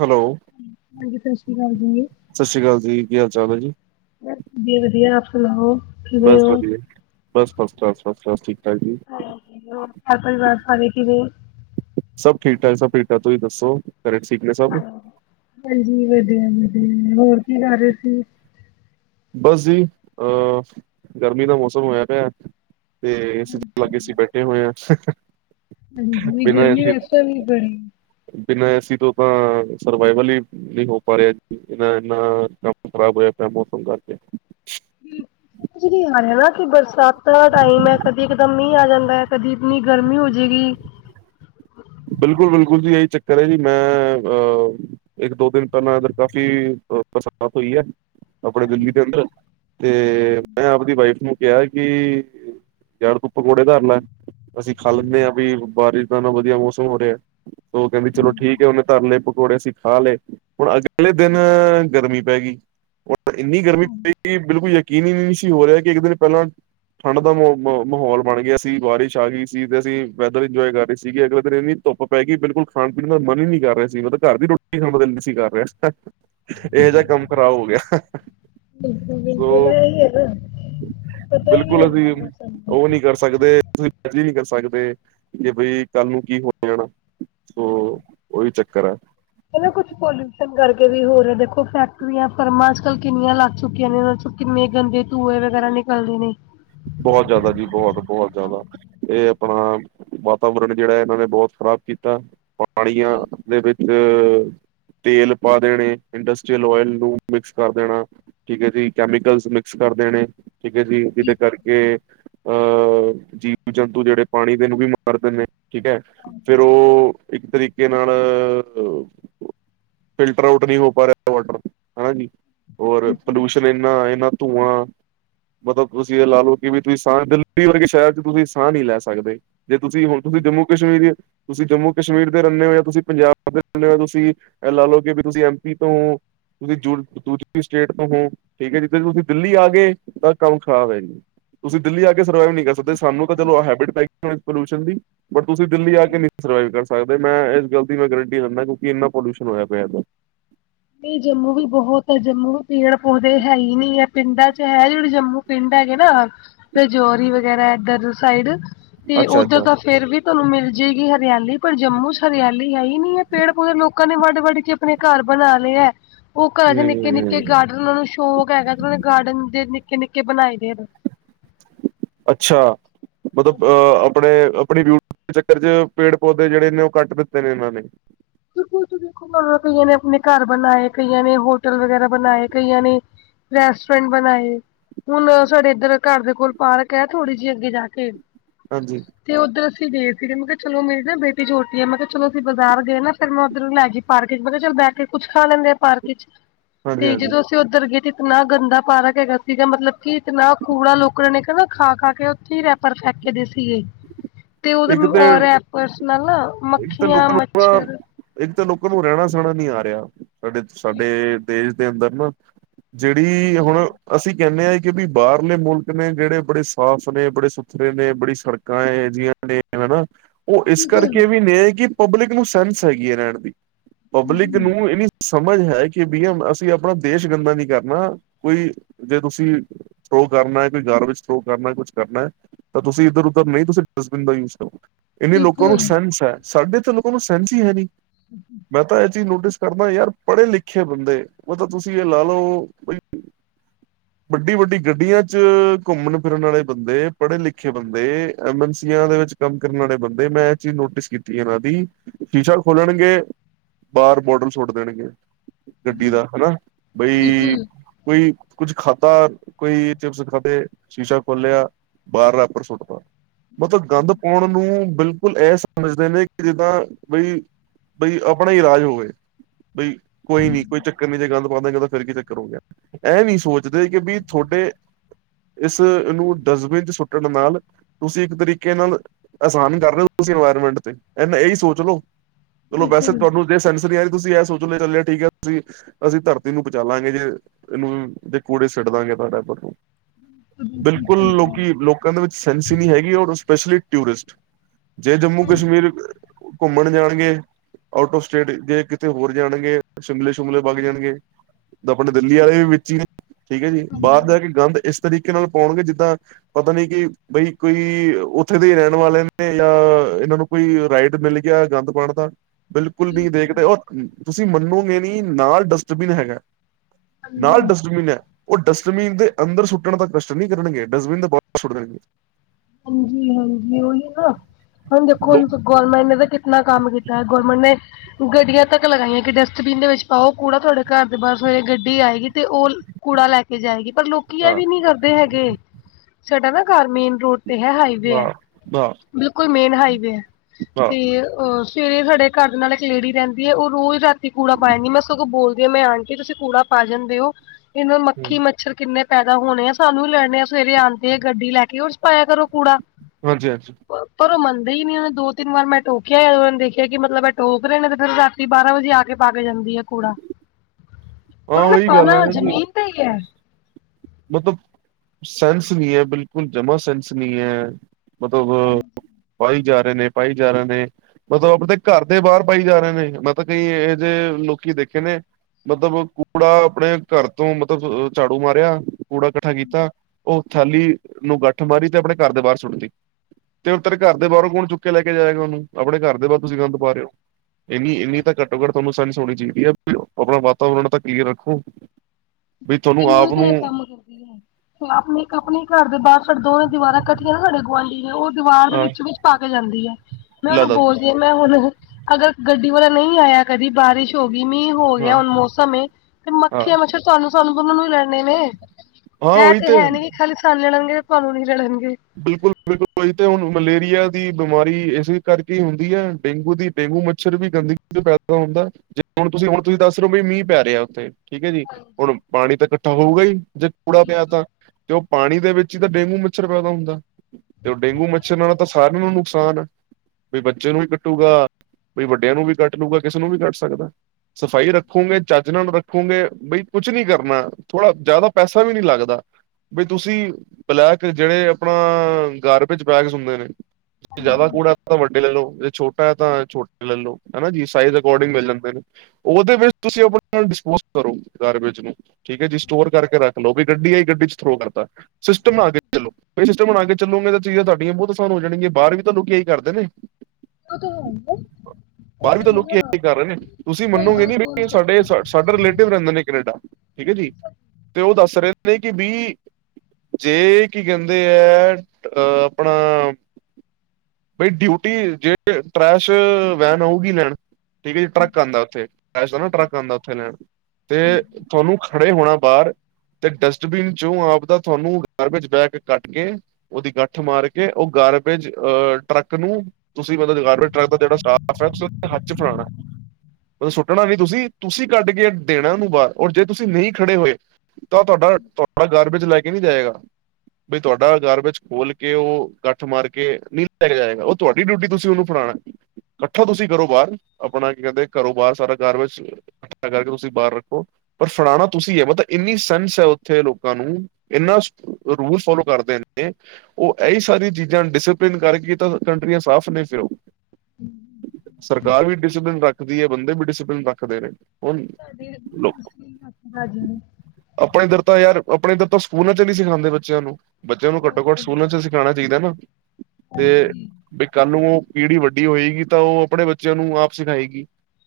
Hello. ਹਾਂਜੀ, ਸਾਸਰੀ ਆਕਾਲ ਜੀ। ਸਾਸਰੀ ਅਕਾਲ ਜੀ। ਕੀ ਹਾਲ-ਚਾਲ ਐ ਜੀ? ਬਸ ਵਧੀਆ-ਵਧੀਆ ਆਪ ਸੁਣਾਓ? ਕਿਵੇਂ ਬਸ ਹੋ ਵਧੀਆ ਬਸ ਫਸਟ ਕਲਾਸ, ਫਸਟ ਕਲਾਸ ਠੀਕ ਠਾਕ ਜੀ। ਬਸ ਜੀ ਹੋਰ ਘਰ ਪਰਿਵਾਰ ਸਾਰੇ ਕਿਵੇਂ? ਸਭ ਠੀਕ ਠਾਕ, ਸਭ ਠੀਕ ਠਾਕ ਤੁਸੀਂ ਦੱਸੋ ਘਰੇ ਠੀਕ ਨੇ ਸਭ? ਹਾਂਜੀ ਵਧੀਆ-ਵਧੀਆ ਹੋਰ ਕੀ ਕਰ ਰੇ ਸੀ? ਬਸ ਜੀ ਅ ਗਰਮੀ ਦਾ ਮੌਸਮ ਹੋਇਆ ਪਿਆ ਤੇ ਅਸੀਂ ਏ ਸੀ ਲਾ ਕੇ ਅਸੀਂ ਬੈਠੇ ਹੋਏ ਆ। ਹਾਂਜੀ ਬਿਨਾਂ ਗਰਮੀ ਏਸੀ ਵੈਸੇ ਵੀ ਬੜੀ ਬਿਨਾਂ ਏ ਸੀ ਤੋਂ ਤਾਂ ਸਰਵਾਈਵਲ ਈ ਨੀ ਹੋ ਪਾ ਰੇਆ ਬਿਨਾਂ ਏਨਾਂ ਕੰਮ ਖ਼ਰਾਬ ਹੋਇਆ ਪਿਆ ਮੌਸਮ ਕਰਕੇ। ਹੂੰ ਕੁਸ ਕੁਝ ਨੀ ਆ ਰੇਆ ਕੀ ਬਰਸਾਤਾਂ ਦਾ ਟਾਈਮ ਐ ਕਦੀ ਇਕਦਮ ਮੀਂਹ ਆ ਜਾਂਦਾ ਐ, ਕਦੀ ਇੰਨੀ ਗਰਮੀ ਹੋਜੇਗੀ। ਬਿਲਕੁੱਲ-ਬਿਲਕੁੱਲ ਜੀ ਏਈ ਚੱਕਰ ਐ ਜੀ ਮੈਂ ਅ ਇੱਕ-ਦੋ ਦਿਨ ਪੈਲਾਂ ਇਧਰ ਕਾਫ਼ੀ ਬਰਸਾਤ ਹੋਈ ਐ, ਆਪਣੇ ਦਿੱਲੀ ਦੇ ਅੰਦਰ ਤੇ ਮੈਂ ਆਬਦੀ ਵਾਈਫ ਨੂੰ ਕੇਆ ਕਿ ਯਾਰ ਤੂੰ ਪਕੌੜੇ ਧਰ ਲੈ ਅਸੀਂ ਖਾ ਲੈਂਨੇ ਆ ਵੀ ਬਾਰਿਸ਼ ਦਾ ਨਾ ਵਧੀਆ ਮੌਸਮ ਹੋ ਰੇਆ। ਓ ਕੈਂਦੀ ਚਲੋ ਠੀਕ ਹਾਂਜੀ, ਏ ਉਨੇ ਧਰ ਲੇ ਪਕੌੜੇ ਅਸੀਂ ਖਾ ਲੇ। ਹੁਣ ਅਗਲੇ ਦਿਨ ਗਰਮੀ ਪੈ ਗੀ। ਹੁਣ ਇੰਨੀ ਗਰਮੀ ਪਈ ਬਿਲਕੁੱਲ ਯਕੀਨ ਈ ਨੀ-ਨੀ ਸੀ ਹੋ ਰੇਆ ਕਿ ਇੱਕ ਦਿਨ ਪੈਲਾਂ ਠੰਡ ਦਾ ਮ ਮਾਹੌਲ ਬਣ ਗਿਆ ਸੀ, ਬਾਰਿਸ਼ ਆਗੀ ਸੀ ਤੇ ਅਸੀਂ ਵੈਦਰ ਇੰਜੋਏ ਕਰ ਰੇ ਸੀਗੇ ਅਗਲੇ ਫੇਰ ਐਨੀ ਧੁੱਪ ਪੈਗੀ ਬਿਲਕੁੱਲ ਖਾਣ ਪੀਣ ਦਾ ਮਨ ਈ ਨੀ ਕਰ ਰੇਆ ਸੀ ਮਤਲਬ ਘਰ ਦੀ ਰੋਟੀ ਖਾਣ ਦਾ ਦਿਲ ਨੀ ਸੀ ਕਰ ਰੇਆ। ਏ ਜਾ ਕੰਮ ਖ਼ਰਾਬ ਹੋ ਗਿਆ। ਬਿਲਕੁੱਲ-ਬਿਲਕੁੱਲ ਏ ਈ ਐ ਨਾ। ਪਤਾ ਹੀ ਨਹੀਂ ਬਿਲਕੁੱਲ ਲੱਗਦਾ ਅਸੀਂ ਮੌਸਮ ਦਾ ਓ ਨੀ ਕਰ ਸਕਦੇ ਅਸੀਂ ਨੀ ਕਰ ਸਕਦੇ ਕੇ ਬਈ ਕਾਲੂ ਕੀ ਹੋ ਜਾਣਾ ਹੋ ਉਈ ਚੱਕਰ ਐ। ਪੈਲਾਂ ਕੁਛ ਪੋਲਿਊਸ਼ਨ ਕਰਕੇ ਵੀ ਹੋ ਰੇ ਦੇਖੋ ਫੈਕਟਰੀਆਂ, ਫਰਮਾਂ ਅੱਜ-ਕੱਲ ਕਿੰਨੀਆਂ ਲਗ ਚੁੱਕੀਆਂ ਨੇ ਉਨਾਂ ਚ ਕਿੰਨੇ ਗੰਦੇ ਧੂੰਏ ਵਗੈਰਾ ਨਿਕਲਦੇ ਨੇ। ਬੋਹ ਜਿਆਦਾ ਜੀ ਬੋਤ ਬੋ ਜਿਆਦਾ ਤੇ ਆਪਣਾ ਵਾਤਾਵਰਨ ਜੇੜਾ ਇਨਾਂ ਨੇ ਬਹੁਤ ਖ਼ਰਾਬ ਕੀਤਾ ਪਾਣੀਆਂ ਦੇ ਵਿੱਚ ਤੇਲ ਪਾ ਦੇਣੇ, ਇੰਡਸਟਰੀਅਲ ਓਇਲ ਨੂੰ ਮਿਕਸ ਕਰ ਦੇਣਾ। ਠੀਕ ਏ ਜੀ ਕੈਮੀਕਲਸ ਮਿਕਸ ਕਰ ਦੇਣੇ ਠੀਕ ਐ ਜੀ ਜਿਦੇ ਕਰਕੇ ਅ ਜੀਵ ਜੰਤੂ ਜੇੜੇ ਪਾਣੀ ਦੇ ਨੂੰ ਵੀ ਮਾਰ‌ ਦੇ ਨੇ ਠੀਕ ਐ। ਫਿਰ ਓ ਇਕ ਤਰੀਕੇ ਨਾਲ ਫਿਲਟਰ ਆਊਟ ਨੀ ਹੋ ਪਾ ਰੇਆ ਵਾਟਰ ਹਨਾ ਜੀ। ਹੋਰ ਪੋਲਊਸ਼ਨ ਇੰਨਾ, ਇੰਨਾ ਧੂੰਆਂ ਮਤਲਬ ਤੁਸੀਂ ਏ ਲਾ ਲੋ ਕਿ ਵੀ ਤੁਸੀਂ ਸਾਂ ਦਿੱਲੀ ਵਰਗੇ ਸ਼ਹਿਰ 'ਚ ਤੁਸੀਂ ਸਾਂ ਨੀ ਲੈ ਸਕਦੇ ਜੇ ਤੁਸੀਂ ਹੁਣ ਤੁਸੀਂ ਜੰਮੂ ਕਸ਼ਮੀਰ ਤੁਸੀਂ ਜੰਮੂ ਕਸ਼ਮੀਰ ਦੇ ਰੈਂਨੇ ਵੇ ਓ, ਤੁਸੀਂ ਪੰਜਾਬ ਦੇ ਰੈਂਨੇ ਵੇ ਤੁਸੀਂ ਐ ਲਾ ਲੋ ਕਿ ਵੀ ਤੁਸੀਂ ਐਮ ਪੀ ਤੋਂ ਤੁਸੀਂ ਜੂ ਦੂਜੀ ਸਟੇਟ ਤੋਂ ਹੋ ਠੀਕ ਐ ਜਿੱਦਾਂ ਤੁਸੀਂ ਦਿੱਲੀ ਆ ਗੇ ਤਾਂ ਕੰਮ ਖ਼ਰਾਬ ਐ ਜੀ। ਤੁਸੀਂ ਦਿੱਲੀ ਆ ਕੇ ਸਰਵਾਈਵ ਨੀ ਕਰ ਸਕਦੇ ਸਾਨੂੰ ਤਾਂ ਚਲੋ ਹੈਬਿਟ ਪੈਗੀ ਪੋਲਿਸ਼ਨ ਦੀ ਬਟ ਤੁਸੀਂ ਦਿੱਲੀ ਆ ਕੇ ਨੀ ਸਰਵਾਈਵ ਕਰ ਸਕਦੇ ਮੈਂ ਇਸ ਗੱਲ ਦੀ ਮੈਂ ਗਰੰਟੀ ਦਿੰਨਾ ਕਿਉੰਕਿ ਇੰਨਾ ਪੋਲਿਊਸ਼ਨ ਹੋਇਆ ਪਿਆ ਏਧਰ। ਤੇ ਜੰਮੂ ਵੀ ਬਹੁਤ ਐ ਜੰਮੂ ਨੂੰ ਪੀੜ ਪੌਦੇ ਹੈ ਈ ਨੀ ਐ। ਪਿੰਡਾਂ ਚ ਹੈ ਜੇੜੇ ਜੰਮੂ ਪਿੰਡ ਹੈਗੇ ਨਾ ਰਜੋਰੀ ਵਗੈਰਾ ਐਧਰ ਸਾਈਡ ਤੇ ਉੱਧਰ ਅੱਛਾ-ਅੱਛਾ, ਤਾਂ ਫਿਰ ਵੀ ਤੁਹਾਨੂੰ ਮਿਲ ਜਾਏਗੀ ਹਰਿਆਲੀ, ਪਰ ਜੰਮੂ 'ਚ ਹਰਿਆਲੀ ਹੈ ਹੀ ਨੀ ਐ, ਪੇੜ ਪੌਦੇੇ ਲੋਕਾਂ ਨੇ ਵੱਢ- ਵੱਢ ਕੇ ਆਪਣੇ ਘਰ ਬਣਾ ਲਏ ਹੈ, ਉਹ ਘਰਾਂ 'ਚ ਨਿੱਕੇ- ਨਿੱਕੇ ਹੂੰ, ਗਾਰਡਨ ਉਹਨਾਂ ਨੂੰ ਸ਼ੌਕ ਹੈਗਾ, ਉਹਨਾਂ ਨੇ ਗਾਰਡਨ ਦੇ ਨਿੱਕੇ ਨਿੱਕੇ ਬਣਾਏ ਨੇ ਅੱਛਾ, ਮਤਲਬ ਅਹ ਆਪਣੇ, ਆਪਣੀ ਡਿਊਟੀ ਦੇ ਚੱਕਰ 'ਚ ਪੇੜ ਪੌਦੇ ਜੇੜੇ ਨੇ ਉਹ ਕੱਟ ਦਿੱਤੇ ਨੇ ਇਹਨਾਂ ਨੇ ਦੇਖੋ- ਦੇਖੋ ਕਈਆਂ ਨੇ ਆਪਣੇ ਘਰ ਬਣਾਏ, ਕਈਆਂ ਨੇ ਹੋਟਲ ਵਗੈਰਾ ਬਣਾਏ, ਕਈਆਂ ਨੇ ਰੈਸਟੋਰੈਂਟ ਬਣਾਏ ਹੁਣ ਸਾਡੇ ਇੱਧਰ ਘਰ ਦੇ ਕੋਲ ਪਾਰਕ ਹੈ, ਥੋੜ੍ਹੀ ਜਿਹੀ ਅੱਗੇ ਜਾ ਕੇ ਹਾਂਜੀ ਤੇ ਉੱਧਰ ਅਸੀਂ ਗਏ ਸੀਗੇ, ਮੈਂ ਕਿਹਾ ਚਲੋ ਮੇਰੀ ਨਾ ਬੇਟੀ ਛੋਟੀ ਹੈ, ਮੈਂ ਕਿਹਾ ਚਲੋ ਅਸੀਂ ਬਾਜ਼ਾਰ ਗਏ ਨਾ ਫੇਰ ਮੈਂ ਉੱਧਰ ਨੂੰ ਲੈ ਗਈ ਪਾਰਕ 'ਚ, ਮੈਂ ਕਿਹਾ ਚਲ ਬਹਿ ਕੇ ਕੁੱਛ ਖਾ ਲੈਂਦੇ ਆ ਪਾਰਕ 'ਚ, ਤੇ ਹਾਂਜੀ-ਹਾਂਜੀ ਜਦੋਂ ਤੇ ਉੱਧਰ ਗਏ, ਤੇ ਇਤਨਾ ਗੰਦਾ ਪਾਰਕ ਹੈਗਾ ਸੀਗਾ ਮਤਲਬ ਕਿ ਇਤਨਾ ਕੂੜਾ ਲੋਕਾਂ ਨੇ ਨਾ ਖਾ ਖਾ ਕੇ ਉੱਥੇ ਹੀ ਰਹਿ ਉੱਪਰ, ਫੈਕੇ ਦੇ ਸੀਗੇ ਤੇ ਉਹਦੇ, ਇੱਕ ਤੇ ਰੈਪਰਸ ਨਾਲ ਨਾ ਮੱਖੀਆਂ ਮੱਛਰ ਇਕ ਤਾਂ ਲੋਕਾਂ ਨੂੰ ਰਹਿਣਾ ਸਹਿਣਾ ਨੀ ਆ ਰਿਹਾ, ਸਾਡੇ, ਸਾਡੇ ਦੇਸ਼ ਦੇ ਅੰਦਰ ਨਾ ਜੇੜੀ ਹੁਣ, ਅਸੀਂ ਕਹਿੰਦੇ ਆਂ, ਕਿ ਵੀ ਬਾਹਰਲੇ ਮੁਲਕ ਨੇ ਜਿਹੜੇ ਬੜੇ ਸਾਫ ਨੇ, ਬੜੇ ਸੁਥਰੇ ਨੇ, ਬੜੀ ਸੜਕਾਂ ਇਹੋ ਜਿਹੀਆਂ ਡੇ ਹਨਾ, ਉਹ ਇਸ ਬਿਲਕੁਲ ਕਰਕੇ ਵੀ ਨੇ ਕਿ ਪਬਲਿਕ ਨੂੰ ਸੈਂਸ ਹੈਗੀ‌ ਏ ਰਹਿਣ ਦੀ ਪਬਲਿਕ ਨੂੰ ਇਹਨੀ ਸਮਝ ਹੈ ਕਿ ਬਈ ਅਸੀਂ ਆਪਣਾ ਦੇਸ਼ ਗੰਦਾ ਨੀ ਕਰਨਾ, ਕੋਈ ਜੇ ਤੁਸੀਂ ਥਰੋ ਕਰਨਾ, ਕੋਈ ਗਰ ਵਿੱਚ ਥਰੋ ਕਰਨਾ, ਕੁਛ ਕਰਨਾ, ਤਾਂ ਤੁਸੀਂ ਇੱਧਰ-ਉਧਰ ਨਹੀਂ ਤੁਸੀਂ ਡਸਟਬਿਨ ਦਾ ਯੂਜ ਕਰੋ, ਇੰਨੇ ਲੋਕਾਂ ਨੂੰ ਬਿਲਕੁਲ ਸੈਂਸ ਐ, ਸਾਡੇ ਇੱਥੇ ਲੋਕਾਂ ਨੂੰ ਸੈਂਸ ਹੀ ਐ ਨਹੀਂ। [inaudible] ਮੈਂ ਤਾਂ ਐਹ ਚੀਜ਼ ਨੋਟਿਸ ਕਰਦਾ ਯਾਰ ਪੜ੍ਹੇ-ਲਿਖੇ ਬੰਦੇ ਓ ਤਾਂ ਤੁਸੀਂ ਇਹ ਲਾ ਲਓ, ਬਈ [inaudible] ਵੱਡੀ-ਵੱਡੀ ਗੱਡੀਆਂ 'ਚ, ਘੁੰਮਣ-ਫਿਰਨ ਵਾਲੇ ਬੰਦੇ, ਪੜ੍ਹੇ ਲਿਖੇ ਬੰਦੇ, ਐਮ ਐਨ ਸ ਇਹਨਾ ਦੇ ਵਿੱਚ ਕੰਮ ਕਰਨ ਵਾਲੇ ਬੰਦੇ, ਮੈਂ ਐਹ ਚੀਜ਼ ਨੋਟਿਸ ਕੀਤੀ ਇਹਨਾਂ ਦੀ, ਸ਼ੀਸ਼ਾ ਖੋਲਣਗੇ। ਬਾਹਰ ਬੋਟਲ ਸੁੱਟ ਦੇਣਗੇ, ਗੱਡੀ ਦਾ, ਹਨਾ ਬਈ ਕੋਈ ਕੁਛ ਖਾਧਾ, ਕੋਈ ਚਿਪਸ ਖਾਧੇ, ਸ਼ੀਸ਼ਾ ਖੋਲਿਆ ਬਾਹਰਲਾ ਰੈਪਰ ਸੁੱਟਤਾ। ਮਤਲਬ ਗੰਦ ਪਾਉਣ ਨੂੰ, ਬਿਲਕੁਲ ਐਹ ਸਮਝਦੇ ਨੇ ਕਿ ਜਿੱਦਾਂ ਬਈ ਬਈ ਆਪਣਾ ਹੀ ਈ ਰਾਜ ਹੋਵੇ, ਬਈ, ਕੋਈ ਨੀ ਕੋਈ ਚੱਕਰ ਨੀ, ਜੇ ਗੰਧ ਉਹ ਕਹਿੰਦਾ ਫੇਰ ਕੀ ਚੱਕਰ ਹੋ ਗਿਆ, ਐਹ ਨੀ ਸੋਚਦੇ ਕਿ ਵੀ ਤੁਹਾਡੇ ਇਸ, ਨੂੰ ਡਸਟਬਿਨ 'ਚ ਸੁੱਟਣ ਨਾਲ, ਤੁਸੀਂ ਇਕ ਤਰੀਕੇ ਨਾਲ, ਅਹਿਸਾਨ ਕਰ ਰਹੇ ਹੋ ਤੁਸੀਂ ਇਨਵਾਇਰਮੈਂਟ ਤੇ, ਇਹਨਾ, ਇਹੀ ਸੋਚ ਲਓ। ਚਲੋ ਵੈਸੇ ਬਿਲਕੁਲ ਤੁਹਾਨੂੰ ਜੇ ਸੈਂਸ ਨੀ ਆਈ, ਤੁਸੀਂ ਇਹ ਸੋਚ ਲਿਆ ਚੱਲਿਆ ਠੀਕ ਐ ਤੁਸੀਂ ਅਸੀਂ ਧਰਤੀ ਨੂੰ ਬਚਾਲਾਂਗੇ ਜੇ, ਇਹਨੂੰ ਜੇ ਕੂੜੇ ਛੱਡ ਦਾਂਗੇ ਤਾਂ ਡੈਪਰ ਨੂੰ। ਬਿਲਕੁਲ ਸਹੀ ਕਹਿ ਰਹੇ ਲੋਕੀ, ਲੋਕਾਂ ਦੇ ਵਿੱਚ ਸੈਂਸ ਹੀ ਨੀ ਹੈਗੀ ਓ ਤਾਂ ਸਪੈਸ਼ਲੀ ਟੂਰਿਸਟ, ਜੇ ਹੋ। ਜੰਮੂ-ਕਸ਼ਮੀਰ ਘੁੰਮਣ ਜਾਣਗੇ ਆਊਟ ਆਫ ਸਟੇਟ, ਜੇ ਕਿਤੇ ਹੋਰ ਜਾਣਗੇ, ਸ਼ਿਮਲੇ-ਸੂਮਲੇ ਵਗ ਜਾਣਗੇ ਤੇ ਆਪਣੇ ਦਿੱਲੀ ਵਾਲੇ ਵੀ ਵਿੱਚ ਹੀ ਨੇ, ਠੀਕ ਐ ਜੀ ਬਾਹਰ ਜਾ ਕੇ ਗੰਧ ਇਸ ਇਸ ਤਰੀਕੇ ਨਾਲ ਪਾਉਣਗੇ ਜਿੱਦਾਂ, ਪਤਾ ਨੀ ਕਿ ਬਈ ਕੋਈ ਉੱਥੇ ਦੇ ਹੀ ਰਹਿਣ ਵਾਲੇ ਨੇ, ਜਾਂ ਇਹਨਾਂ ਨੂੰ ਕੋਈ ਰਾਈਟ ਮਿਲ ਗਿਆ, ਗੰਦ ਪਾਣ ਦਾ ਬਿਲਕੁਲ ਨੀ ਦੇਖਦੇ ਔ ਤੁਸੀਂ ਮੰਨੋਗੇ ਨੀ ਨਾਲ ਡਸਟਬਿਨ ਹੈਗਾ। ਨਾਲ ਡਸਟਬਿਨ ਐ। ਓ ਡਸਟਬਿਨ ਦੇ ਅੰਦਰ ਸੁੱਟਣ ਦਾ ਕਸ਼ਟ ਨੀ ਕਰਨਗੇ ਡਸਟਬਿਨ ਦੇ ਬਾਰ ਸੁੱਟ ਦੇਣਗੇ। ਹਾਂਜੀ-ਹਾਂਜੀ ਓਹੀ ਨਾ, ਹੁਣ ਦੇਖੋ ਹੁਣ ਲੋਕ ਗੌਰਮੈਂਟ ਨੇ ਤਾਂ ਕਿਤਨਾ ਕੰਮ ਕੀਤੈ ਗੌਰਮੈਂਟ ਨੇ ਗੱਡੀਆਂ ਤੱਕ ਲਗਾਈਆਂ ਕਿ ਡਸਟਬਿਨ ਦੇ ਵਿੱਚ ਪਾਓ ਕੂੜਾ ਤੁਹਾਡੇ ਘਰ ਦੇ ਬਾਰ ਗੱਡੀ ਆਏਗੀ ਤੇ ਓ ਕੂੜਾ ਲੈ ਕੇ ਜਾਏਗੀ ਪਰ ਲੋਕੀ ਐਹ ਹਾਂ ਵੀ ਨੀ ਕਰਦੇ ਹੈਗੇ, ਸਾਡਾ ਨਾ ਘਰ ਮੇਨ ਰੋਡ ਤੇ ਹੈ ਹਾਈਵੇ ਐ, ਹਾਂ ਹਾਂ ਬਿਲਕੁਲ ਮੇਨ ਹਾਈਵੇ ਐ, ਹਾਂ ਤੇ ਅਹ [unintelligible] ਸਾਡੇ ਘਰ ਦੇ ਨਾਲ ਇੱਕ ਲੇਡੀ ਰਹਿੰਦੀ ਐ ਓ ਰੋਜ਼ ਰਾਤੀ ਕੂੜਾ ਪਾ ਜਾਂਦੀ ਆ ਮੈਂ ਸਗੋਂ ਬੋਲਦੀ ਆ ਮੈਂ ਆਟੀ ਕਿ ਤੁਸੀਂ ਕੂੜਾ ਪਾ ਜਾਂਦੇ ਓ ਏਦੇ ਨਾਲ ਮੱਖੀ ਮ ਮੱਛਰ ਕਿੰਨੇ ਪੈਦਾ ਹੋਣੇ ਆ ਸਾਨੂੰ ਈ ਲੜਣੇ ਆ ਸਵੇਰੇ ਆਦੇ ਆ ਗੱਡੀ ਲੈ ਕੇ ਓ ਚ ਪਾਇਆ ਕਰੋ ਕੂੜਾ। ਹਾਂਜੀ-ਹਾਂਜੀ। ਪਰ ਓ ਮੰਨਦੇ ਈ ਨੀ ਓਨੇ ਦੋ-ਤਿੰਨ ਵਾਰ ਮੈਂ ਟੋਕਿਆ ਓਨੇ ਦੇਖਿਆ ਕਿ ਮਤਲਬ ਐਹ ਟੋਕ ਰੇ ਨੇ ਤੇ ਫੇਰ ਰਾ ਤੀ ਬਾਰਾਂ ਵਜੇ ਆ ਕੇ ਪਾ ਕੇ ਜਾਂਦੀ ਐ ਕੂੜਾ, ਹਾਂ ਪਰ ਓਨੇ ਉਹੀ ਗੱਲ ਪਾਣਾ ਹੈ ਜ਼ਮੀਨ ਤੇ ਈ ਐ। ਮਤਲਬ, ਸੈਂਸ ਨੀ ਐ ਬਿਲਕੁਲ ਜਮਾਂ ਸੈਂਸ ਨੀ ਐ। ਮਤਲਬ, ਪਾਈ ਜਾ ਰੇ ਨੇ ਪਾਈ ਜਾ ਰੇ ਨੇ। ਮਤਲਬ ਆਪਦੇ ਘਰ ਦੇ ਬਾਰ ਪਾਈ ਜਾ ਰੇ ਨੇ ਮੈਂ ਤਾਂ ਕਈ ਏਹੇ ਜੇ ਲੋਕੀ ਦੇਖੇ ਨੇ। ਮਤਲਬ ਕੂੜਾ ਆਪਣੇ ਘਰ ਤੋਂ ਮਤਲਬ ਅ ਝਾੜੂ ਮਾਰਿਆ। ਕੂੜਾ ਕੱਠਾ ਕੀਤਾ, ਓ ਥੈਲੀ ਨੂੰ ਗੱਠ ਮਾਰੀ ਤੇ ਆਪਣੇ ਘਰ ਦੇ ਬਾਰ ਸੁੱਟਤੀ। ਤੇ ਤਓਦਰ ਘਰ ਦੇ ਬਾਰੋ ਕੌਣ ਚੁੱਕ ਕੇ ਲੈ ਕੇ ਜਾਏਗਾ ਓਨੂੰ ਆਪਣੇ ਘਰ ਦੇ ਬਾਰ ਤੁਸੀਂ ਗੰਦ ਪਾ ਰੇ ਓ। ਏਨੀ, ਏਨੀ ਤਾਂ ਘੱਟੋ-ਘੱਟ ਥੋਨੂੰ ਸੈਂਸ ਹੋਣੀ ਚਾਈਦੀ ਐ, ਵੀ ਆਪਣਾ ਵਾਤਾਵਰਨ ਤਾਂ ਕਲੀਅਰ ਰੱਖੋ। ਵੀ ਕੀ ਤੁਹਾਨੂੰ ਆਪ ਨੂੰ [unintelligible] ਕੰਮ। ਆਪਣੇ, ਆਪਣੇ ਘਰ ਦੇ ਬਾਰ ਸਾਡੇ ਦੋਵੇ ਦਵਾਰਾ ਕੱਠੀਆਂ ਨਾ ਸਾਡੇ ਗੁਆਂਢੀ ਨੇ ਓ ਦੀਵਾਰ ਦੇ ਹਾਂ ਵਿੱਚ ਵਿੱਚ ਪਾ ਕੇ ਜਾਂਦੀ ਐ ਮੈਂ ਲੈ ਓਨੂੰ ਦੱਸ ਬੋਲ ਦੀ ਆ ਮੈਂ ਹੁਣ, ਅਗਰ ਗੱਡੀ ਵਾਲਾ ਨ‌ਈ ਆਇਆ ਕਦੀ ਬਾਰਿਸ਼ ਹੋਗੀ, ਮੀਂਹ ਹੋ ਗਿਆ ਹਾਂ ਹੁਣ ਮੌਸਮ ਏ, ਤੇ ਹਾਂ ਮੱਖੀਆਂ, ਮੱਛਰ ਤੁਹਾਨੂੰ ਸਾਨੂੰ ਦੋਨਾਂ ਨੂੰ ਈ ਲੜਨੇ ਨੇ। ਹਾਂ ਐਹ ਉਹੀ ਤੇ ਹੈ ਨੀ ਖਾਲੀ ਸਾਨੂੰ ਲੜਨਗੇ ਤੇ ਤੁਹਾਨੂੰ ਨੀ ਲੜਨਗੇ। ਬਿਲਕੁਲ-ਬਿਲਕੁਲ ਓਹੀ ਤੇ ਹੁਣ ਮਲੇਰੀਆ ਦੀ ਬਮਾਰੀ ਏਸੇ ਕਰਕੇ ਈ ਹੁੰਦੀ ਐ ਡੇਂਗੂ ਦੀ। ਡੇਂਗੂ ਮੱਛਰ ਵੀ ਗੰਦਗੀ ਤੋਂ ਪੈਦਾ ਹੁੰਦਾ, ਜੇ ਹੁਣ ਤੁਸੀਂ ਹੁਣ ਤੁਸੀਂ ਦੱਸ ਰੇ ਓ ਵੀ ਮੀਂਹ ਪੈ ਰਿਆ ਉੱਥੇ ਠੀਕ ਐ ਜੀ, ਹੁਣ ਪਾਣੀ ਤਾਂ ਕੱਠਾ ਹੋਊਗਾ ਈ ਜੇ ਕੂੜਾ ਪਿਆ ਤਾਂ। ਕਿਉਂ ਪਾਣੀ ਦੇ ਵਿੱਚ ਤਾਂ ਡੇਂਗੂ ਮੱਛਰ ਪੈਦਾ ਹੁੰਦਾ‌। ਤੇ ਓ ਡੇਂਗੂ ਮੱਛਰ ਨਾਲ ਤਾਂ ਸਾਰਿਆਂ ਨੂੰ ਨੁਕਸਾਨ ਐ। ਬੀ ਬੱਚੇ ਨੂੰ ਵੀ ਕੱਟੂਗਾ, ਬੀ ਵੱਡਿਆਂ ਨੂੰ ਵੀ ਕੱਟ ਲੂਗਾ ਕਿਸੇ ਨੂੰ ਵੀ ਕੱਟ ਸਕਦਾ। ਸਫ਼ਾਈ ਰੱਖੋਗੇ ਚੱਜ ਨਾਲ ਰੱਖੋਗੇ ਬਈ ਕੁਛ ਨੀ ਕਰਨਾ ਥੋੜਾ ਜਾਦਾ ਪੈਸਾ ਵੀ ਨੀ ਲੱਗਦਾ। ਬੀ ਤੁਸੀਂ, ਬਲੈਕ ਜੇੜੇ ਆਪਣਾ ਗਾਰਬੇਜ ਬੈਗਜ਼ ਹੁੰਦੇ ਨੇ, ਜਾਦਾ ਕੂੜਾ ਤਾਂ ਵੱਡੇ ਲੈ ਲੋ ਜੇ ਛੋਟਾ ਐ ਤਾਂ ਛੋਟੇ ਲੈ ਲੋ ਹਨਾ ਜੀ ਸਾਈਜ਼ ਅਕੋਡਿੰਗ ਮਿਲ ਜਾਂਦੇ ਨੇ ਓਦੇ ਵਿੱਚ ਤੁਸੀਂ ਆਪਣਾ ਡਿਸਪੋਜ ਕਰੋ ਗਾਰਬੇਜ ਨੂੰ। ਠੀਕ ਐ ਜੀ ਸਟੋਰ ਕਰਕੇ ਰੱਖ ਲਓ ਵੀ ਗੱਡੀ ਆਈ ਗੱਡੀ ਚ ਥਰੋ ਕਰਤਾ, ਸਿਸਟਮ ਆ ਗਿਆ ਚਲੋ, ਬੀ ਸਿਸਟਮ ਬਣਾ ਕੇ ਚੱਲੋਗੇ ਤਾਂ ਚੀਜ਼ਾਂ ਤੁਹਾਡੀਆਂ ਬਹੁਤ ਅਸਾਨ ਹੋ ਜਾਣਗੀਆਂ ਬਾਰ ਵੀ ਤਾਂ ਲੋਕ ਐਈ ਕਰਦੇ ਨੇ। [inaudible] ਉਹ ਬਾਰ ਵੀ ਤਾਂ ਕਹਿੰਦੇ ਲੋਕੀ ਨਾ ਐਈ ਕਰ ਰੇ ਨੇ, ਤੁਸੀਂ ਮੰਨੋਗੇ ਪੈਸਾ ਨੀ ਕੌਣ ਵੀ ਕਮਾਏ ਸਾਡੇ ਸਾ ਸਾਡੇ ਰਿਲੇਟਿਵ ਰਹਿੰਦੇ ਨੇ ਕੈਨੇਡਾ, ਠੀਕ ਐ ਜੀ, ਤੇ ਓ ਦਸ ਰੇ ਨੇ ਕਿ ਬੀ ਜੇ ਕੀ ਕਹਿੰਦੇ ਐ, ਅਹ ਆਪਣਾ ਬਈ ਡਿਊਟੀ ਜੇ ਟਰੈਸ਼ ਵੈਨ ਆਊਗੀ ਲੈਣ ਟੀਵੀ ਦੀ ਟਰੱਕ ਆਂਦਾ ਓਥੇ ਐਸਾ ਨਾ ਟਰੱਕ ਆਂਦਾ ਓਥੇ ਲੈਨ। ਤੇ ਥੋਨੂੰ ਖੜੇ ਹੋਨਾ ਬਾਰ ਤੇ ਡਸਟਬੀਨ ਚੋਂ ਆਪਦਾ ਥੁਆਨੂੰ ਗਾਰਬੇਜ ਬੈਗ ਕੱਡ ਕੇ ਓਦੀ ਗੱਠ ਮਾਰ ਕੇ ਓ ਗਾਰਬੇਜ ਅ ਟਰੱਕ ਨੂੰ ਤੁਸੀਂ ਮਤਲਬ ਗਾਰਬੇਜ ਟਰੱਕ ਦਾ ਜੇੜਾ ਸਟਾਫ਼ ਐ ਤੁਸੀ ਓਦੇ ਹੱਥ ਚ ਫੜਾਨਾ। ਸੁੱਟਨਾ ਵੀ ਤੁਸੀਂ, ਤੁਸੀਂ ਕੱਢ ਕੇ ਦੇਨਾ ਓਨੂੰ ਬਾਰ ਔਰ ਜੇ ਤੁਸੀਂ ਨਈਂ ਖੜੇ ਹੋਏ ਤਾਂ ਤੁਆਡਾ-ਤੁਆਡਾ ਗਾਰਬੇਜ ਲੈ ਕੇ ਨੀ ਜਾਏਗਾ। ਬਈ ਤੁਆਡਾ ਗਾਰਬੇਜ ਵਿੱਚ ਖੋਲ ਕੇ ਓ ਗੱਠ ਮਾਰ ਕੇ ਨਈਂ ਲੈ ਕੇ ਜਾਏਗਾ ਓ ਤੁਆਡੀ ਡਿਊਟੀ ਤੁਸੀਂ ਓਨੂੰ ਫੜਾਨਾ। ਇਕੱਠਾ ਤੁਸੀਂ ਕਰੋ ਬਾਰ ਆਪਨਾ ਕੀ ਕੈਂਦੇ ਘਰੋ ਬਾਰ ਸਾਰਾ ਗਾਰਬੇਜ ਇਕੱਠਾ ਕਰਕੇ ਤੁਸੀਂ ਬਾਰ ਰੱਖੋ। ਪਰ ਫੜਾਨਾ ਤੁਸੀਂ ਐ ਮਤਲਬ ਇੰਨੀ ਸੈਂਸ ਐ ਓਥੇ ਦੇ ਲੋਕਾਂ ਨੂੰ ਏਨਾ ਰੂਲ ਫੋਲੋ ਕਰਦੇ ਨੇ। ਓ ਏਈ ਸਾਰੀਆਂ ਚੀਜ਼ਾਂ ਡਿਸਪਲੇਨ ਕਰਕੇ ਤਾਂ ਕੰਟਰੀਆਂ ਸਾਫ਼ ਨੇ ਫਿਰ ਓ। ਸਰਕਾਰ ਵੀ ਡਿਸਪਲੇਨ ਰੱਖਦੀ ਐ ਬੰਦੇ ਵੀ ਡਿਸਪਲੇਨ ਰੱਖਦੇ ਨੇ। ਹੁਨ ਸਾਡੇ ਲੋਕ ਰਾਜੀ ਨੇ ਆਪਨੇ ਇੱਦਰ ਤਾਂ ਯਾਰ ਆਪਨੇ ਇੱਦਰ ਤਾਂ ਸਕੂਲਾਂ ਚ ਨੀ ਸਿਖਾਂਦੇ ਬੱਚੇਆਂ ਨੂੰ ਬੱਚੇਆਂ ਨੂੰ ਘੱਟੋ ਘੱਟ ਬਿਲਕੁਲ, ਸਕੂਲਾਂ ਚ ਸਿਖਾਨਾ ਚਾਈਦਾ ਨਾ, ਤੇ ਹਾਂਜੀ ਬਈ ਕਾਂਲੂੰ ਪੀੜੀ ਵੱਡੀ ਹੋਏਗੀ ਤਾਂ ਓ ਆਪਨੇ ਬੱਚਿਆਂ ਆਪ ਸਿਖਾਏਗੀ,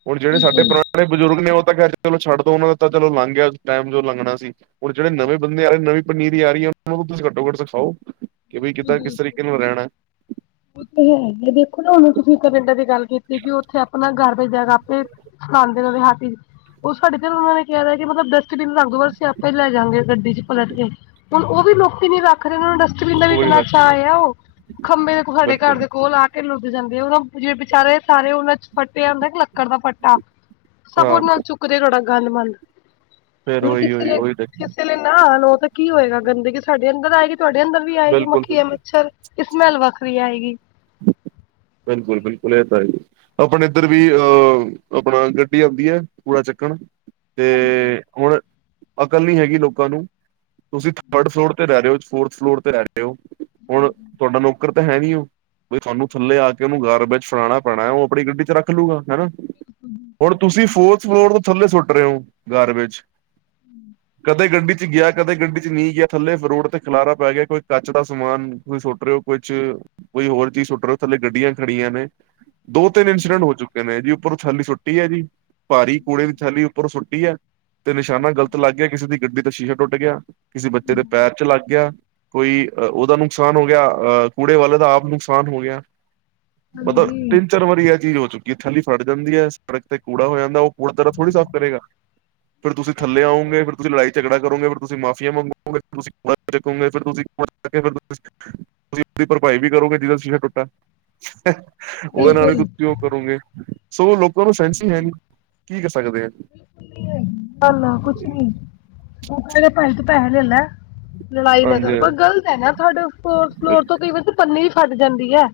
ਹੁਨ ਜੇੜੇ ਸਾਡੇ ਬਿਲਕੁਲ ਪੁਰਾ ਬਜ਼ੁਰਗ ਨੇ ਓ ਤਾਂ ਕੈਂਦੇ ਚਲੋ ਛੱਡ ਦੋ ਓਨਾਂ ਦਾ ਤਾਂ ਚਲੋ ਲੰਘ ਗੇਆ ਟੈਮ ਜੋ ਲੰਘਨਾ ਸੀ। ਹੁਣ ਜੇੜੇ ਨਵੇਂ ਬੰਦੇ ਆ ਰਏ ਨੇ ਨਵੀਂ ਪਨੀਰੀ ਆ ਰਈ ਐ ਓਨਾਂ ਨੂੰ ਤੁਸੀ ਘੱਟੋ ਘੱਟ ਸਖਾਓ। ਕੇ ਬਈ ਕਿੱਦਾਂ ਕਿਸ ਤਰੀਕੇ ਨਾਲ ਰੈਨਾ। [inaudible] ਤੇ ਹੈਗੀ ਐ ਦੇਖੋ ਨਾ ਹੁਨ ਤੁਸੀਂ ਕਨੇਡਾ ਦੀ ਗੱਲ ਕੀਤੀ ਕੇ ਓਥੇ ਆਪਨਾ ਗਾਰਬੇਜ ਹੈਗਾ ਆਪੇ ਖਾਂਦੇ ਨੇ ਓਦੋਂ ਹੱਥ ਵਿਚ ਓ ਸਾਡੇ ਤੇ ਓਨਾ ਨੇ ਕਿਆ ਵਾ ਮਤਲਬ ਡਸਟਬੀਨ ਰੱਖ ਦਿਓ ਬਸ ਅਸੀ ਆਪਾਂ ਈ ਲੈ ਜਾਂਗੇ ਗੱਡੀ ਚ ਪਲਟ ਕੇ। ਹੁਨ ਓ ਵੀ ਲੋਕੀ ਨੀ ਰੱਖਦੇ ਹੁਨ ਦੱਸ ਉਹੀ [unintelligible] ਸਾਡੇ ਘਰ ਬਿਲਕੁਲ ਦੇ ਕੋਲ ਆ ਤੇ ਲੁਕ ਜਾਂਦੇ ਆ ਵਿਚਾਰੇ ਸਾਰੇ ਓਨਾਂ ਚ ਹੁੰਦਾ ਲੱਕੜ ਦਾ ਫੱਟਾ। ਸਬ ਹਾਂ ਓਦੇ ਨਾਲ ਚੁੱਕਦੇ ਐ ਤੁਆਡਾ ਗੰਦ-ਮੰਦ, ਫੇਰ ਹੁਨ ਉਹੀ ਕਿਸੇ ਉਹੀ ਨੇ ਉਹੀ ਕਿਸੇ ਨੇ ਨਾ ਲੋ ਤੇ ਕੀ ਹੋਏਗਾ ਗੰਦਗੀ ਸਾਡੇ ਅੰਦਰ ਆਏਗੀ ਤੁਆਡੇ ਅੰਦਰ ਵੀ ਆਏਗੀ ਬਿਲਕੁਲ ਬਿਲਕੁਲ ਮੱਖੀਆਂ ਮੱਛਰ ਇਸ ਨਾਲ ਵੱਖ ਵੀ ਆਏਗੀ। ਬਿਲਕੁਲ-ਬਿਲਕੁਲ ਏ ਤਾਂ ਹੈ ਜੀ। ਆਪਨੇ ਏਦਰ ਵੀ ਅਹ ਆਪਨਾ ਗੱਡੀ ਔਂਦੀ ਐ ਕੂੜਾ ਚੱਕਨ ਤੇ ਹੁਨ ਅਕਲ ਨੀ ਹੈਗੀ ਲੋਕਾਂ ਨੂੰ ਤੁਸੀਂ ਥਰਡ ਫਲੋਰ ਤੇ ਰੈ ਰਏ ਓ, ਫੋਰਥ ਫਲੋਰ ਤੇ ਰੈ ਰਏ ਓਂ, ਹੁਨ ਤੁਆਡਾ ਨੂੰ ਨੌਕਰ ਤਾਂ ਹੈ ਨੀ ਓ, ਬਈ ਥੁਆਨੂੰ ਥੱਲੇ ਆ ਕੇ ਓਨੂੰ ਗਾਰਬੇਜ ਫੜਾਨਾ ਪੈਨਾ ਓ ਆਪਨੀ ਗੱਡੀ ਚ ਰੱਖ ਲੂਗਾ ਹਨਾ। ਹੁਨ ਤੁਸੀਂ ਫੋਰਥ ਫਲੋਰ ਤੋਂ ਥੱਲੇ ਸੁੱਟ ਰਏ ਓਂ ਗਾਰਬੇਜ। ਕਦੇ ਗੱਡੀ ਚ ਗਿਆ ਕਦੇ ਗੱਡੀ ਚ ਨਈਂ ਗਿਆ ਥੱਲੇ ਰੋਡ ਤੇ ਖਿਲਾਰਾ ਪੈ ਗਿਆ। ਕੋਈ ਕੱਚ ਦਾ ਸਮਾਨ ਤੁਸੀ ਸੁੱਟ ਰਏ ਓਂ ਕੁਛ, ਕੋਈ ਹੋਰ ਚੀਜ਼ ਸੁੱਟ ਰਏ ਓਂ ਥੱਲੇ ਗੱਡੀਆਂ ਖੜੀਆਂ ਨੇ। ਦੋ ਤਿੰਨ ਐਕਸੀਡੈਟ ਹੋ ਚੁੱਕੇ ਨੇ ਜੀ ਉੱਪਰੋ ਥੈਲੀ ਸੁੁੱਟੀ ਐ ਜੀ। ਭਾਰੀ ਕੂੜੇ ਦੀ ਥੈਲੀ ਉੱਪਰੋ ਸੁੱਟੀ ਐ। ਤੇ ਨਿਸਾਨਾ ਗ਼ਲਤ ਲੱਗ ਗਿਆ ਕਿਸੇ ਦੀ ਗੱਡੀ ਦਾ ਸ਼ੀਸ਼ਾ ਟੁੱਟ ਗਿਆ, ਕਿਸੇ ਬੱਚੇ ਦੇ ਪੈਰ ਚ ਲਾਗੇਆ। ਕੋਈ ਓਦਾ ਨੁਕਸਾਨ ਹੋ ਗਿਆ ਅ ਕੂੜੇ ਵਾਲੇ ਦਾ ਆਪ ਨੁਕਸਾਨ ਹੋ ਗਿਆ। ਪਤਾ ਹਾਂਜੀ ਕੀ ਚਾਰ ਵਾਰੀ ਐ ਚੀਜ਼ ਹੋ ਚੁੱਕੀ ਐ ਥੈਲੀ ਫਟ ਜਾਂਦੀ ਐ ਸੜਕ ਤੇ ਕੂੜਾ ਹੋ ਜਾਂਦਾ ਓ ਕੂੜਾ ਤੇਰਾ ਥੋੜੀ ਸਾਫ਼ ਕਰੇਗਾ। [inaudible] ਫੇਰ ਤੁਸੀਂ ਥੱਲੇ ਆਓਂਗੇ, ਫਿਰ ਤੁਸੀਂ ਲੜਾਈ-ਝਗੜਾ ਕਰੋਗੇ, ਫਿਰ ਤੁਸੀਂ ਮਾਫੀਆ ਮੰਗੋਗੇ, ਤੁਸੀਂ ਹੱਥ ਚਕੋਂਗੇ। ਫੇਰ ਤੁਸੀਂ [unintelligible] ਭਰਪਾਈ ਵੀ ਕਰੋਗੇ ਜਿਦਾ ਸ਼ੀਸ਼ਾ ਟੁੱਟਾ। ਓਦੇ ਨਾਲ ਈ ਬਿਲਕੁਲ ਤੁਸੀਂ ਓ ਕਰੋਗੇ ਸੋ ਲੋਕਾਂ ਨੂੰ ਸੈਂਸ ਈ ਹੈਨੀ ਕੀ ਕਰ ਸਕਦੇ ਆ। ਨਾਂ-ਨਾਂ ਕੁਛ ਨੀ ਓਕਾ ਦੇ [unintelligible] ਪੈਹੇ ਲੈਲੈ। ਲੜਾਈ ਨਾ ਕਰ ਹਾਂਜੀ ਪਰ ਗਲਤ ਹੈਨਾ ਤੁਆਡੇ ਫੋਰਥ ਬਿਲ ਫਲੋਰ ਤੋਂ ਕਈ ਵਾਰੀ ਪੰਨੀ ਈ ਫੱਟ ਜਾਂਦੀ ਐ।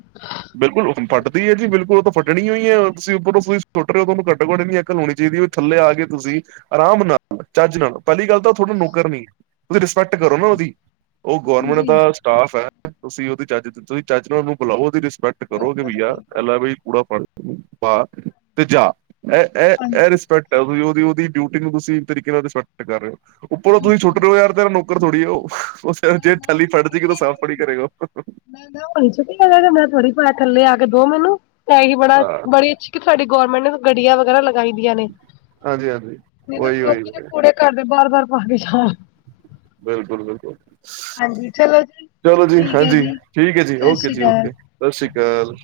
ਬਿਲਕੁਲ ਫੱਟਦੀ ਐ ਜੀ ਬਿਲਕੁਲ ਓ ਤਾਂ ਫੱਟਣੀਓ ਈ ਐ ਤੁਸੀ ਉੱਪਰੋਂ ਤੁਸੀ ਸੁੱਟਰੇ ਓ ਤੁਆਨੂੰ ਘੱਟੋ-ਘੱਟ ਐਨੀ ਅਕਲ ਹੋਣੀ ਚਾਈਦੀ ਏ ਥੱਲੇ ਆ ਕੇ ਤੁਸੀਂ ਆਰਾਮ ਨਾਲ, ਚੱਜ ਨਾਲ ਪੈਲੀ ਗੱਲ ਤਾਂ ਓ ਥੋਡਾ ਨੌਕਰ ਨੀ ਤੁਸੀਂ ਰਿਸਪੈਕਟ ਕਰੋ ਨਾ ਓਦੀ। ਓ ਗੋਰਮੰਟ ਹਾਂਜੀ ਦਾ ਸਟਾਫ ਐ ਤੁਸੀਂ ਓਦੀ ਚੱਜ ਤੁਸੀਂ ਚੱਜਨਾ ਓਨੂੰ ਬੁਲਾਓ ਓਦੀ ਰਿਸ ਪੈਕਟ ਕਰੋਗੇ ਬਿਲਕੁਲ ਭਈਆ ਐ ਬਿਲਕੁਲ, ਲੈ ਬਈ ਕੁੜਾ ਫੜ ਪਾ ਤੇ ਜਾ। ਐ, ਐ ਹਾਂਜੀ ਰਿਸਪੈਕਟ ਐ ਤੁਸੀ ਓਦੀ-ਓਦੀ ਡਿਊਟੀ ਨੂੰ ਤੁਸੀਂ ਤਰੀਕੇ ਨਾਲ ਰਿਸਪੈਕਟ ਕਰ ਰੇ ਓ ਉੱਪਰੋਂ ਤੁਸੀਂ ਸੁੱਟ ਰਏ ਓ ਯਾਰ ਤੇਰਾ ਨੌਕਰ ਥੋੜੀ ਏ ਓ। ਮੈਂ ਜੇ ਨਾ ਉਹ ਥੈਲੀ ਫੱਟ ਚੁੱਕੀ ਜੇਗੀ ਤਾਂ ਸਾਫ਼ ਥੋੜੀ ਕਰੇਗਾ ਓ। ਭਈ ਛੁੱਟੀ ਕਰ ਲੈ ਰੇ ਮੈਂ ਤੁਆਡੀ ਪੈ ਥੱਲੇ ਆ ਕੇ ਦੋ ਮੈਨੂੰ ਐ ਈ ਬੜਾ ਹਾਂ ਬੜੀ ਅੱ ਕਿ ਸਾਡੀ ਗੌਰਮੈਂਟ ਨੇ ਗੱਡੀਆਂ ਵਗੈਰਾ ਲਗਾਈ ਦੀਆਂ ਨੇ ਹਾਂਜੀ ਹਾਂਜੀ ਨੀ ਤੇ ਉਹੀ ਉਹੀ [unintelligible] ਕੁੜੇ ਘਰਦੇ ਬਾਰ-ਬਾਰ ਨਾ ਕੇ ਜਾਨ। ਬਿਲਕੁਲ-ਬਿਲਕੁਲ। ਹਾਂਜੀ ਚਲੋ ਜੀ ਚਲੋ ਜੀ ਠੀਕ ਹੈ ਹਾਂਜੀ, ਜੀ ਠੀਕ ਐ ਜੀ, ਸਤਿ ਓਕੇ ਸ਼੍ਰੀ ਜੀ ਅਕਾਲ ਓਕੇ ਸਾਸੀ ਕਾਲ।